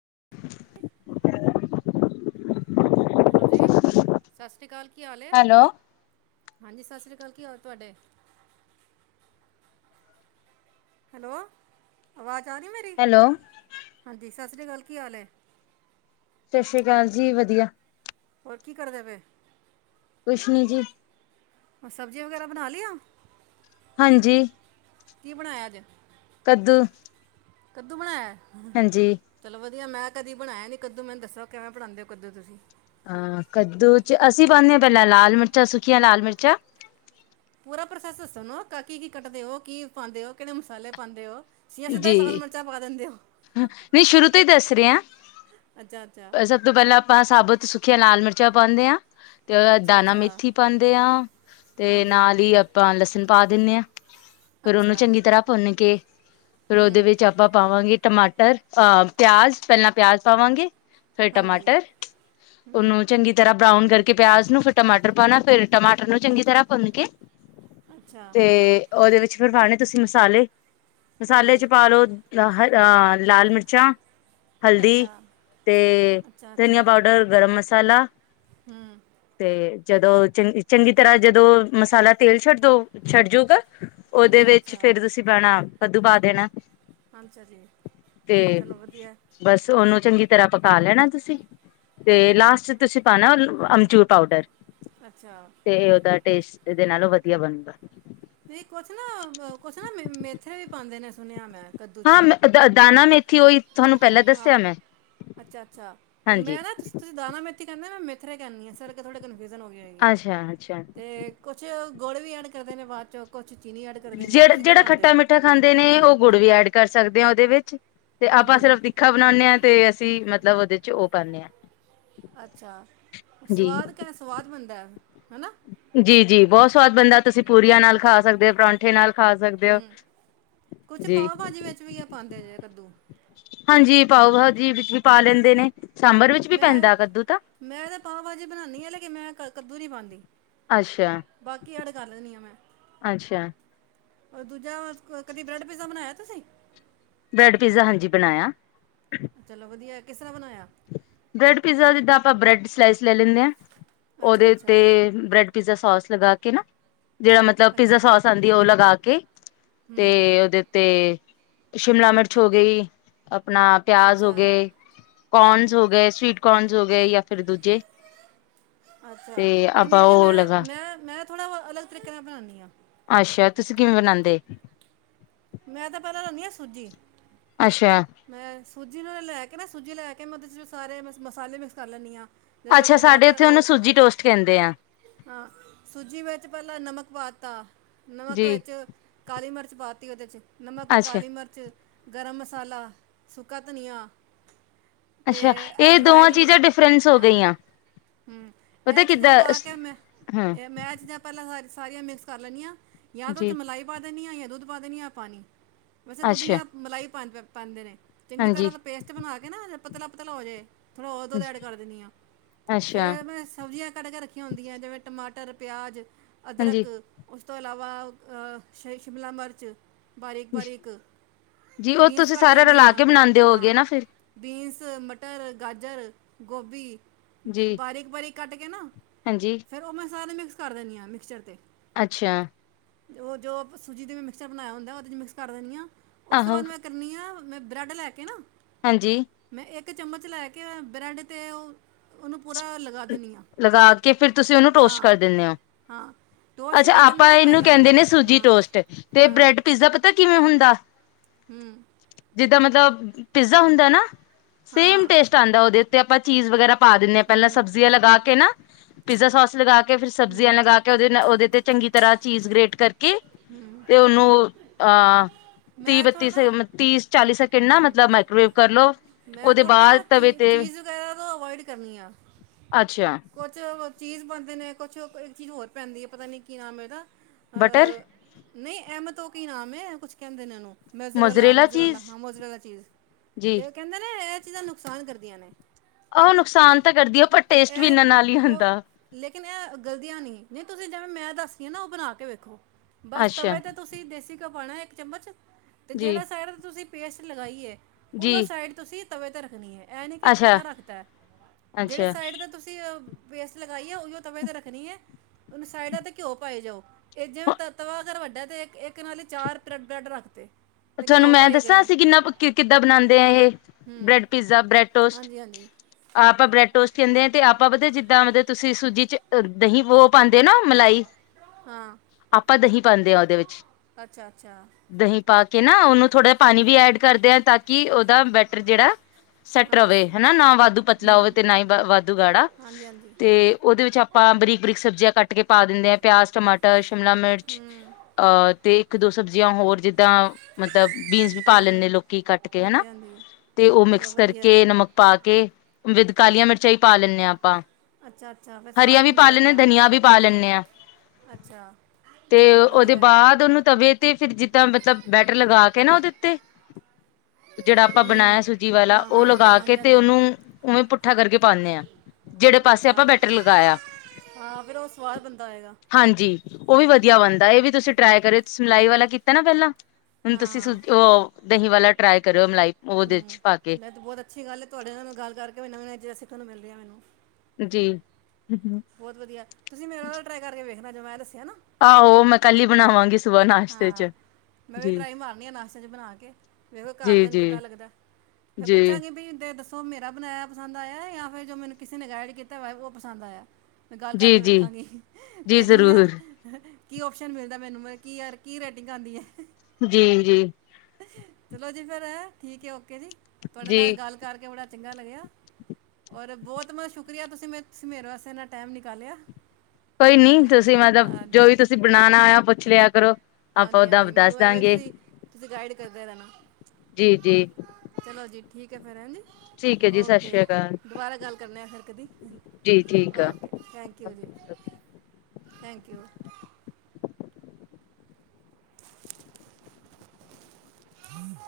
[unintelligible] Hello ਜੀ, ਸਾਸਰੀ ਕਾਲ। ਕੀ ਹਾਲ ਏ। ਹੈਲੋ [inaudible] ਹਾਂਜੀ ਸਾਸਰੀ ਕਾਲ। ਕੀ ਹਾਲ ਤੁਹਾਡੇ? ਹੈਲੋ -ਆਵਾਜ਼ ਤਾਂ ਨੀ ਮੇਰੀ। ਹੈਲੋ ਹਾਂਜੀ ਸਾਸਰੀ ਕਾਲ ਕੀ ਹਾਲ ਏ। ਸਤਿ ਸ੍ਰੀ ਅਕਾਲ ਜੀ ਵਧੀਆ ਹੋਰ ਕੀ ਕਰਦੇ ਪੇ ਕੁਛਨੀ ਜੀ ਸਬਜ਼ੀਆਂ ਵਗੈਰਾ ਬਣਾ ਲਈਆਂ ਹਾਂਜੀ ਕੀ ਬਣਾਇਆ ਅੱਜ ਕੱਦੂ ਕੱਦੂ ਬਣਾਇਆ ਹਾਂਜੀ ਚਲੋ ਵਧੀ ਮੈਂ ਕਦੀ ਬਣਾਇਆ ਨੀ ਕੱਦੂ ਮੈਨੂੰ ਦੱਸੋ ਕਿਵੇਂ ਬਣਾਉਂਦੇ ਹੋ ਕੱਦੂ ਤੁਸੀਂ ਹਾਂ ਕੱਦੂ ਚ ਅਸੀਂ ਪਾਉਦੇ ਹ ਪਹਿਲਾਂ ਲਾਲ ਮਿਰਚਾਂ ਸੁਖੀਆਂ ਲਾਲ ਮਿਰਚਾਂ ਪੂਰਾ ਪ੍ਰੋਸੈਸ ਦੱਸੋ ਨਾ ਕੀ ਕੀ ਕੱਟਦੇ ਹੋ ਕੀ ਪਾਉਂਦੇ ਹੋ ਕਿਹੜੇ ਮਸਾਲੇ ਪਾਉਂਦੇ ਓ ਜੀ ਨਹੀਂ ਸ਼ੁਰੂ ਤੋਂ ਹੀ ਦੱਸ ਰਹੇ ਅੱਛਾ ਅੱਛਾ ਹ ਸਭ ਤੋਂ ਪਹਿਲਾਂ ਆਪਾਂ ਸਾਬਤ ਆਂ ਲਾਲ ਮਿਰਚਾਂ ਪਾਉਂਦੇ ਹਾਂ ਤੇ ਅੱਛਾ ਦਾਾਨਾ ਅੱਛਾ ਮੇਥੀ ਪਾਉਂਦੇ ਹਾਂ ਤੇ ਹਾਂਜੀ ਨਾਲ ਹੀ ਆਪਾਂ ਲਸਣ ਪਾ ਦਿੰਨੇ ਹਾਂ ਫਿਰ ਉਹਨੂੰ ਅੱਛਾ ਚੰਗੀ ਤਰ੍ਹਾਂ ਭੁੰਨ ਕੇ ਫਿਰ ਉਹਦੇ ਹੂੰ ਵਿੱਚ ਆਪਾਂ ਪਾਵਾਂ ਟਮਾਟਰ ਅਹ ਪਿਆਜ਼ ਪਹਿਲਾਂ ਪਿਆਜ ਪਾਵਾਂਗੇ ਫਿਰ ਹਾਂਜੀ ਟਮਾਟਰ ਹੂੰ ਉਹਨੂੰ ਚੰਗੀ ਤਰ੍ਹਾਂ ਬਰਾਊਨ ਕਰਕੇ ਕੇ ਪਿਆਜ ਨੂੰ ਫਿਰ ਟਮਾਟਰ ਪਾਉਣਾ ਫਿਰ ਟਮਾਟਰ ਨੂੰ ਚੰਗੀ ਤਰ੍ਹਾਂ ਭੁੰਨ ਕੇ ਅੱਛਾ ਤੇ ਉਹਦੇ ਵਿੱਚ ਫਿਰ ਪਾਉਣੇ ਤੁਸੀਂ ਮਸਾਲੇ ਮਸਾਲੇ ਹਾਂਜੀ ਚ ਪਾਾਲ ਲੋ [inaudible] ਅਹ ਲਾਲ ਮਿਰਚਾਂ ਹਲਦੀ ਅੱਛਾ ਤੇ ਅੱਛਾ ਧਨੀਆ ਅੱਛਾ ਪਾਊਡਰ ਗਰਮ ਮਸਾਲਾ ਹੂੰ ਤੇ ਜਦੋਂ ਚੰ ਚੰਗੀ ਤਰ੍ਹਾਂ ਜਦੋਂ ਮਸਾਲਾ ਤੇਲ ਛੱਡ ਦੋ ਛੱਡ ਜੂਗਾ ਉਹਦੇ ਅੱਛਾ ਵਿੱਚ ਅੱਛਾ ਫਿਰ ਤੁਸੀਂ ਪੈਣਾ ਕੱਦੂ ਪਾ, ਦੇਣਾ। ਅੱਛਾ ਜੀ ਤੇ, ਚਲੋ ਵਧੀਆ ਬਸ ਉਹਨੂੰ ਚੰਗੀ ਤਰ੍ਹਾਂ ਪਕਾ ਲੈਣਾ, ਤੁਸੀਂ। ਤੇ ਹੂੰ ਲਾਸਟ ਚ ਤੁਸੀਂ ਪਾਨਾ ਅਮਚੂੂਰ ਪਾਊਡਰ। ਅੱਛਾ ਤੇ, ਉਹਦਾ ਟੇਸਟ ਇਹਦੇ ਨਾਲੋਂ ਵਧੀਆ ਬਣਦਾ। ਵੀ ਕੁਛ ਨਾ, ਕੁਛ ਨਾ, ਮੇਥ੍ਰੇ ਵੀ ਪਾਂਦੇ ਨੇ, ਸੁਣਿਆ ਮੈਂ। ਹਾਂ, ਮੈਂ ਦਾਨਾ ਮ ਆਹ, ਅੱਛਾ -ਅੱਛਾ ਉਹ ਹਾਂਜੀ ਮੈਂ ਨਾ, ਤੁਸੀਂ ਦਾਣਾ ਮੈਂ ਕਹਦਾ ਮੇਥ੍ਰੇ ਕਹਨੀ ਆ ਸਰ ਥੋੜੇ ਹੋ ਗ ਹੈਗੀ ਅੱਛਾ ਅੱਛਾ ਤੇ ਕੁਛ ਗੁੜ ਵੀ ਅਡ ਕਰਦੇ ਨੇ ਬਾਅਦ ਚੋਂ, ਕੁਛ ਚੀਨੀ ਐਡ ਕਰਦੇ ਨੇ ਜਿਹੜ, ਤੁਸੀਂ ਕੀ ਜਿਹੜਾ ਪਾਉਂਦੇ ਖੱਟਾ- ਹੋ ਮਿੱਠਾ ਖਾਂਦੇ ਨੇ, ਉਹ ਗੁੜ ਵੀ ਐਡ ਕਰ ਸਕਦੇ। ਉਹਦੇ ਵਿੱਚ ਤੇ ਆਪਾਂ ਹਾਂਜੀ ਸਿਰਫ ਤਿੱਖਾ ਬਣਾਉਦੇ ਹਾਂ, ਤੇ ਅਸੀਂ ਮਤਲਬ ਉਹਦੇ ਚ ਉਹ ਪਾਂਨੇ ਆ। ਅੱਛਾ। ਸਵਾਦ ਕਹ, ਸਵਾਦ ਬਣਦਾ। ਹੈ ਨਾ ਜੀ-ਜੀ ਬਹੁਤ ਸਵਾਦ ਬਣਦਾ ਤੁਸੀਂ ਪੂਰੀਆਂ ਨਾਲ ਖਾ ਸਕਦੇ ਓ ਪਰੌਠੇ ਨਾਲ। ਖਾ ਸਕਦੇ ਹੋ ਹਮ, ਕੁਛ ਜੀ ਪਾਓ ਭਾਜੀ ਵਿੱਚ ਵੀ ਆ ਪਾਉਂਦੇ ਜੇ ਕੱਦੂ। ਹਾਂਜੀ ਪਾਓ ਭਾਜੀ ਵਿੱਚ ਵੀ ਪਾ ਲੈਂਦੇ ਨੇ ਸਾਂਬਰ ਵਿੱਚ ਵੀ ਮੈਂ, ਪੈਂਦਾ ਕੱਦੂ ਤਾਂ ਮੈਂ ਤਾਂ ਪਾਓ ਭਾਜੀ ਬਣਾਉਦੀ ਹ ਲੇਕਿਨ ਮੈਂ ਕੱਦੂ ਨਹੀਂ ਪਾਉਂਦੀ। ਬਾਕੀ ਐਡ ਕਰ ਲੈਂਦੀ ਹਾਂ ਮੈਂ ਅੱਛਾ-ਅੱਛਾ। ਦੂਜਾ ਕਦੀ ਬ੍ਰੈਡ ਪੀਜ਼ਾ ਬਣਾਇਆ ਤੁਸੀਂ। ਬ੍ਰੈਡ ਪੀਜ਼ਾ ਹਾਂਜੀ ਬਣਾਇਆ। ਚਲੋ ਵਧੀਆ। ਕਿਸ ਤਰ੍ਹਾਂ ਬਣਾਇਆ? ਬ੍ਰੈਡ ਪੀਜ਼ਾ ਜਿੱਦਾਂ ਆਪਾਂ ਬ੍ਰੈਡ ਸਲਾਈਸ ਲੈ ਲੈਂਦੇ ਆ। ਅੱਛਾ ਉਹਦੇ ਤੇ ਅੱਛਾ ਬ੍ਰੈਡ ਪੀਜ਼ਾ ਸੋਸ। ਲਗਾ ਕੇ ਨਾ ਜਿਹੜਾ ਮਤਲਬ ਪਿਜ਼ਾ ਅੱਛਾ ਸੋਸ ਆਉਂਦੀ ਉਹ ਲਗਾ ਕੇ ਤੇ ਹੂੰ ਉਹਦੇ ਤੇ ਸ਼ਿਮਲਾ ਮਿਰਚ ਹੋ ਗਈ ਆਪਣਾ ਪਿਆਜ ਹੋ ਅੱਛਾ ਗਏ ਕੋਰਨਸ ਗਏ ਸਵੀਟ ਕੋਰਨਸ ਹੋ ਗਏ ਜਾਂ ਫਿਰ ਦੂਜੇ ਅੱਛਾ ਤੇ ਆਪਾਂ ਲੈ ਕੇ ਉਹ ਮੈਂ ਲਗਾ ਮੈਂ ਮੈਂ ਥੋੜਾ ਅਲੱਗ ਤਰੀਕੇ ਨਾਲ ਬਣਾਉਂਦੀ ਅੱਛਾ ਤੁਸੀਂ ਕਿਵੇਂ ਬਣਾਉਦੇ ਮੈਂ ਤਾਂ ਪਤਾ ਲੈਣੀ ਆ ਸੂਜੀ ਅੱਛਾ ਮੈਂ ਸੂਜੀ ਨੂੰ ਲੈ ਕੇ ਇੱਕ ਨਾ ਸੂਜੀ ਲੈ ਕੇ ਮੈਂ ਉਹਦੇ ਸਾਰੇ ਮਸਾਲੇ ਮਿਕਸ ਕਰ ਲੈਂਨੀ ਹਾਂ ਜਿਵੇਂ ਅੱਛਾ ਸਾਡੇ ਟਮਾਟਰ ਉੱਥੇ ਉਹਨੂੰ ਉਹ ਸੂਜੀ ਟੋਸਟ ਕਹਿੰਦੇ ਆ ਹਾਂ ਸੂਜੀ ਵਿੱਚ ਪਹਿਲਾਂ ਨਮਕ ਪਾ [unintelligible] ਨਮਕ ਜੀ ਵਿੱਚ ਕਾਲੀ ਮਿਰਚ [unintelligible] ਉਹਦੇ ਚ ਨਮਕ ਅੱਛਾ ਕਾਲੀ ਮਿਰਚ ਗਰਮ ਮਸਾਲਾ ਸੁੱਕਾ ਧਨੀਆ ਤੇ ਅੱਛਾ ਇਹ ਦੋਵਾਂ ਅਜਵਾਇਣ ਚੀਜ਼ਾਂ ਡਿਫਰੈਂਸ ਹੋ ਹਾਂ ਗਈਆਂ ਹਮ ਪਤਾ ਇਹ ਚੀਜ਼ਾਂ ਕਿੱਦਾਂ ਪਾ ਕੇ ਮੈਂ ਹਾਂ ਇਹ ਮੈਂ ਚੀਜ਼ਾਂ ਪਹਿਲਾ ਸਾਰੀਆਂ ਮਿਕਸ ਕਰ ਲੈੈਂਦੀ ਹਾਂ ਜਾਂ ਤਾਂ ਉਹ ਜੀ ਦੇ ਚ ਮਲਾਈ ਪਾ ਦੇਣੀ ਆਈਆਂ ਦੁੱਧ ਪਾ ਦੇਣੀ ਜਾਂ ਪਾਣੀ ਵੈਸੇ ਦੁੱਧ ਅੱਛਾ ਮਲਾਈ ਪਾ ਪਾਂਦੇ ਨੇ ਚੰਗੀ ਹਾਂਜੀ ਤਰ੍ਹਾਂ ਦਾ ਪੇਸਟ ਬਣਾ ਕੇ ਨਾ ਪਤਲਾ ਪਤਲਾ ਹੋ ਜੇ ਥੋੜ੍ਹਾ ਉਹ ਦੁੱਧ ਐਡ ਕਰ ਦਿੰਦੀ ਹਾਂ ਅੱਛਾ ਫੇਰ ਮੈਂ ਸਬਜ਼ੀਆਂ ਕੱਟ ਕੇ ਰੱਖੀਆਂ ਹੁੰਦੀਆਂ ਜਿਵੇਂ ਟਮਾਟਰ ਟਮਾਟਰ ਪਿਆਜ਼ ਹਾਂਜੀ ਅਦਰਕ ਉਸ ਤੋਂ ਇਲਾਵਾ ਸ਼ਿਮਲਾ ਮਿਰਚ ਬਾਰੀਕ ਬਾਰੀਕ ਜੀ ਉਹ ਪੀਸ ਤੁਸੀਂ ਸਾਰਾ ਰਲਾ ਕੇ ਬਣਾਉਂਦੇ ਹੋ ਗਏ ਨਾ ਫਿਰ ਬੀਨਸ ਮਟਰ ਗਾਜਰ ਗੋਭੀ ਜੀ ਬਾਰੀਕ, ਬਾਰੀਕ‌। ਕੱਟ ਕੇ, ਨਾ ਹਾਂਜੀ ਫੇਰ ਉਹ, ਮੈਂ ਸਾਰੇ ਮ ਕਰ ਦਿੰਦੀ ਆ, ਮਿਕਸਰ ਚ, ਤੇ ਅੱਛਾ। ਉਹ ਜੋ ਸੂਜੀ ਦੇ ਮਿਕਸਰ ਬਣਾਇਆ ਹੁੰਦਾ, ਉਹਦੇ ਚ ਮਿਕਸ ਕਰ ਦੇਨੀ ਆ। ਉਸ ਤੋਂ, ਆਹੋ ਬਾਅਦ ਮੈਂ ਬ੍ਰੈਡ ਲੈ, ਕੇ ਨਾ ਹਾਂਜੀ। ਮੈਂ ਇੱਕ ਚਮਚ ਲੈ ਕੇ, ਬ੍ਰੈਡ ਤੇ, ਉਹ- ਉਹਨੂੰ ਪੂਰਾ ਲਗਾ ਦਿੰਦੀ ਹਾਂ ਲਗਾ ਕੇ ਫਿਰ, ਤੁਸੀਂ ਉਹਨੂੰ ਟੋਸਟ ਕਰ ਹਾਂ ਦਿੰਦੇ ਹੋ, ਹਾਂ ਟੋਸਟ ਅੱਛਾ ਕਿਵੇਂ ਕਰਨਾ ਆਪਾਂ ਹੈ ਇਹਨੂੰ ਪਹਿਲਾਂ ਕਹਿੰਦੇ ਨੇ ਸੂਜੀ ਹਾਂ ਟੋਸਟ, ਤੇ ਹਾਂ ਬ੍ਰੈਡ ਪੀਸ ਪਤਾ ਕਿਵੇਂ ਹੁੰਦਾ। ਹੂੰ। ਜਿੱਦਾਂ ਮਤਲਬ ਪੀਜ਼ਾ ਹੁੰਦਾ ਨਾ। ਸੇਮ ਹਾਂ ਟੇਸਟ ਆਉਂਦਾ, ਉਹਦੇ ਉੱਤੇ ਆਪਾਂ ਚੀਜ਼- ਵਗੈਰਾ ਪਾ ਦਿੰਦੇ ਹਾਂ, ਪਹਿਲਾਂ ਹੂੰ ਸਬਜ਼ੀਆਂ ਲਗਾ ਕੇ ਤੇ ਨਾ, ਪੀਜ਼ਾ ਸੋਸ ਲਗਾ ਕੇ ਕੇ ਫਿਰ ਸਬਜ਼ੀਆਂ ਹੂੰ ਲਗਾ ਕੇ, ਉਹਦੇ- ਉਹਦੇ ਤੇ ਚੰਗੀ ਤਰ੍ਹਾਂ ਚੀਜ਼ ਗ੍ਰੇਟ ਕਰਕੇ- ਤੇ ਉਹਨੂੰ ਅਹ, ਤੀਹ, ਮੈਂ ਬੱਤੀ ਥੋੜਾ ਨਾ ਤੀਹ, ਚਾਲੀ ਸੈਕਿੰਡ ਨਾ, ਮਤਲਬ ਮਾਈਕ੍ਰੋਵੇਵ ਕਰਲੋ, ਮੈਂ ਉਹਦੇ ਥੋੜਾ ਨਾ ਬਾਅਦ ਤਵੇ ਚੀ- ਤੇ ਚੀਜ਼ ਵਗੈਰਾ ਤੋਂ ਅਵੋਇਡ ਕਰਨੀ ਆ। ਅੱਛਾ। ਕੁਛ ਚੀਜ਼ ਪਾਉਦੇ ਨੇ, ਕੁਛ ਇੱਕ ਚੀਜ਼ ਹੋਰ ਪੈਂਦੀ ਹੈ, ਪਤਾ ਨੀ ਕੀ ਨਾਮ ਇਹਦਾ। ਬਟਰ ਨਹੀਂ ਐਮ ਤੋਂ ਕੀ ਨਾਮ ਹੈ, ਕੁਛ ਕਹਿੰਦੇ ਨੇ ਇਹਨੂੰ। ਮੈਜ਼ਰੋਲਾ ਮੋਜਰੇਲਾ ਮਜ਼ਰੋਲਾ ਚੀਜ਼ ਹਾਂ, ਮੋਜ਼ਰੋ ਚੀਜ਼ ਜੀ ਤੇ ਕਹਿੰਦੇ ਨੇ ਇਹ ਇਹਦਾ ਨੁਕਸਾਨ ਕਰਦੀਆਂ ਨੇ। ਉਹ ਨੁਕਸਾਨ ਤਾਂ ਕਰਦੀ ਆ ਪਰ ਟੇਸਟ ਵੀ ਇਹਨਾਂ ਨਾਲ ਇਹ ਹੀ ਬ ਹੁੰਦਾ ਲੇਕਿਨ ਇਹ ਗਲਤੀਆਂ ਨੀ, ਨਹੀ ਤੁਸੀਂ ਜਿਵੇਂ ਮੈਂ ਦਸ ਤੁਸੀ ਨਾ ਉਹ ਬਣਾ ਕੇ, ਵੇਖੋ। ਬਸ ਅੱਛਾ ਤਵੇਂ ਤੇ, ਤੁਸੀਂ ਦੇਸੀ ਪਾਉਣਾ ਇੱਕ ਚਮਚ ਤੇ ਜੀ ਜਿਹੜਾ ਸਾਈਡ ਤੁਸੀਂ ਪੇਸਟ ਲਗਾਈਏ। ਉਹੋ ਜੀ ਸਾਈਡ ਤੁਸੀਂ ਤਵੇ ਤੇ ਰੱਖਣੀ ਏ। ਇਹ ਨਹੀਂ ਕਿ ਅੱਛਾ ਪੁੱਠਾ ਰੱਖਤਾ, ਜਿਹੜੇ ਅੱਛਾ ਸਾਈਡ ਤੇ ਤੁਸੀਂ [inaudible] ਸਾਈਡਾਂ ਤੇ ਘਿਓ ਪਾਈ ਜਾਉ ਇਹ ਜਿਵੇਂ ਤਵਾ ਅਗਰ ਵੱਡਾ ਤੇ ਇੱਕ ਇੱਕ ਨਾਲ ਹੀ ਚਾਰ ਬਰੈੱਡ ਰੱਖ ਦੋ ਤੁਹਾਨੂੰ ਮੈਂ ਦੱਸਾਂ ਅਸੀਂ ਕਿੰਨਾ ਕਿੱਦਾਂ ਬਣਾਦੇ ਆ ਇਹ ਹੂੰ ਬ੍ਰੈਡ ਪੀਜ਼ਾ, ਬ੍ਰੈਡ ਟੋਸਟ, ਹਾਂਜੀ ਹਾਂਜੀ ਆਪਾ ਬ੍ਰੈਡ ਟੋਸਟ ਕਹਿੰਦੇ ਆ ਤੇ ਆਪਾਂ ਪਤਾ ਜਿੱਦਾਂ ਮਤਲਬ ਤੁਸੀਂ ਸੂਜੀ ਚ ਦਹੀਂ [unintelligible] ਪਾਂਦੇ ਨਾ ਮਲਾਈ, ਹਾਂ ਆਪਾਂ ਦਹੀਂ [unintelligible] [inaudible] [unintelligible] ਕੇ ਨਾ ਉਹਨੂੰ ਥੋੜਾ ਪਾਣੀ ਵੀ ਐਡ ਕਰਦੇ ਤਾਂ ਕਿ ਉਹਦਾ ਬੈਟਰ ਜਿਹੜਾ ਸੈੱਟ ਹਾਂ ਰਵੇ, ਸ- ਹਨਾ ਨਾ ਵਾਧੂ ਪਤਲਾ ਹੋਵੇ ਹੂੰ ਤੇ ਨਾ ਹੀ ਵਾਧੂ ਗਾੜਾ ਹਾਂਜੀ ਹਾਂਜੀ ਤੇ ਉਹਦੇ ਵਿੱਚ ਆਪਾਂ ਬਰੀਕ ਬਰੀਕ ਸਬਜ਼ੀਆਂ ਕੱਟ [unintelligible] ਕੇ ਪਾ ਦਿੰਦੇ ਆ ਪਿਆਜ਼, ਟਮਾਟਰ। ਸ਼ਿਮਲਾ ਮਿਰਚ ਹੂੰ ਅਹ ਤੇ ਇੱਕ ਦੋ [unintelligible] ਏਦਾਂ ਮਤਲਬ ਬੀਜ ਪਾ ਲੈਂਦੇ ਹੂੰ ਲੋਕੀ ਕੱਟ ਕੇ ਹੈਣਾ ਹਾਂਜੀ ਹਾਂਜੀ ਤੇ ਉਹ ਚਲੋ ਮਿਕਸ ਵਧੀਆ ਹੈ। ਕਰਕੇ ਨਮਕ ਪਾ ਕੇ ਵਿਚ ਕਾਲੀਆਂ ਮਿਰਚਾਂ ਹੀ ਪਾ ਲੈਣੇ ਹਾਂ ਆਪਾਂ ਅੱਛਾ ਅੱਛਾ ਫਿਰ ਸਵਾਦ ਹਰੀਆਂ ਵੀ ਪਾ ਬਣਦਾ ਲੈਣੇ ਆ ਹੋਏਗਾ ਧਨੀਆ ਵੀ ਪਾ ਲੈਣੇ ਆ ਅੱਛਾ ਤੇ ਚਲੋ ਉਹਦੇ ਵਧੀਆ ਹੈ। ਬਾਅਦ ਉਹਨੂੰ ਤਵੇ ਤੇ ਫਿਰ ਜਿੱਦਾਂ ਬੈਟਰ ਲਗਾ ਕੇ ਨਾ ਓਦੇ ਉੱਤੇ ਜਿਹੜਾ ਆਪਾਂ ਹੂੰ ਬਣਾਇਆ ਸੂਜੀ ਵਾਲਾ ਹਾਂ ਉਹ ਹਾਂ ਲਗਾ ਕੇ ਹਾਂਜੀ ਤੇ ਹਾਂਜੀ ਉਹਨੂੰ ਉਵੇਂ ਪੁੱਠਾ ਕਰਕੇ ਪਾਣੇ ਆ ਜਿਹੜੇ ਪਾਸੇ ਆਪਾਂ ਅੱਛਾ ਬੈਟਰ ਲਗਾਇਆ ਹਾਂ ਫਿਰ ਉਹ ਸਵਾਦ ਬਣਦਾ ਹੋਏਗਾ ਹਾਂਜੀ ਉਹ ਵੀ ਵਧੀਆ ਬਣਦਾ ਇਹ ਵੀ ਤੁਸੀਂ ਟਰਾਈ ਕਰਿ ਸਿਲਾਈ ਵਾਲਾ ਕੀਤਾ ਨਾ ਪਹਿਲਾਂ ਹਾਂ ਹਾਂ [unintelligible] ਦਹੀਂ ਵਾਲਾ ਟਰਾਈ ਕਰਿਓ ਮਲਾਈ ਉਹਦੇ ਚ ਪਾ ਕੇ [inaudible] [inaudible] [unintelligible] [unintelligible] [unintelligible] ਆਹੋ ਮੈਂ ਕੱਲੀ ਬਣਾਵਾਂਗੀ [inaudible] [inaudible] ਸੁਬਾਹ ਨਾਸ਼ਤੇ ਚ ਜੀ ਜੀ ਜੀ ਜੀ ਮੈਂ ਗੱਲ ਜੀ ਕਰਕੇ ਜੀ ਵੇਖਾਂਗੀ ਜੀ ਦੇਖਣੀ ਆ ਜ਼ਰੂਰ ਕੀ ਓਪਸ਼ਨ ਮਿਲਦਾ ਮੈਨੂੰ [inaudible] ਜੀ ਜੀ ਚਲੋ ਜੀ ਫਰ ਹੈ [inaudible] [inaudible] ਜੀ ਚੰਗਾ ਲੱਗਿਆ ਔਰ ਬਹੁਤ ਮ ਸ਼ੁਕਰੀਆ ਤੁਸੀਂ ਮੈਂ ਤੁਸੀ ਮੇਰੇ ਵਾਸਤੇਨਾ ਟਾਈਮ ਨਿਕਾਲਿਆ। ਕੋਈ ਨੀ ਤੁਸੀਂ ਮਤਲਬ ਜੋ ਹਾਂਜੀ ਵੀ ਤੁਸੀਂ ਬਣਾਣਾ ਹੋਇਆ ਪੁੱਛ ਲਿਆ। ਕਰੋ। ਆਪਾਂ ਹਾਂਜੀ ਓਦਾਂ ਹਾਂਜੀ, ਦੱਸ ਮੈਨੂੰ ਐਵੇਂ ਦਾਂਗੇ ਤੁਸੀ ਤੁਸੀਂ ਗਾਈਡ ਕਰਦੇ ਰਹਿਣਾ ਜੀ ਜੀ ਚਲੋ ਜੀ। ਠੀਕ ਹੈ ਫਿਰ ਏਂਜੀ। ਠੀਕ ਹੈ ਜੀ ਸਤਿ ਓਕੇ ਸ੍ਰੀ ਅਕਾਲ ਦੁਬਾਰਾ ਗੱਲ ਕਰਨ ਐ ਫਿਰ ਕਦੀ ਜੀ ਠੀਕ ਓਕੇ ਥੈਂਕ ਯੂ ਜੀ। ਆ ਥੈਂਕ ਯੂ। [unintelligible]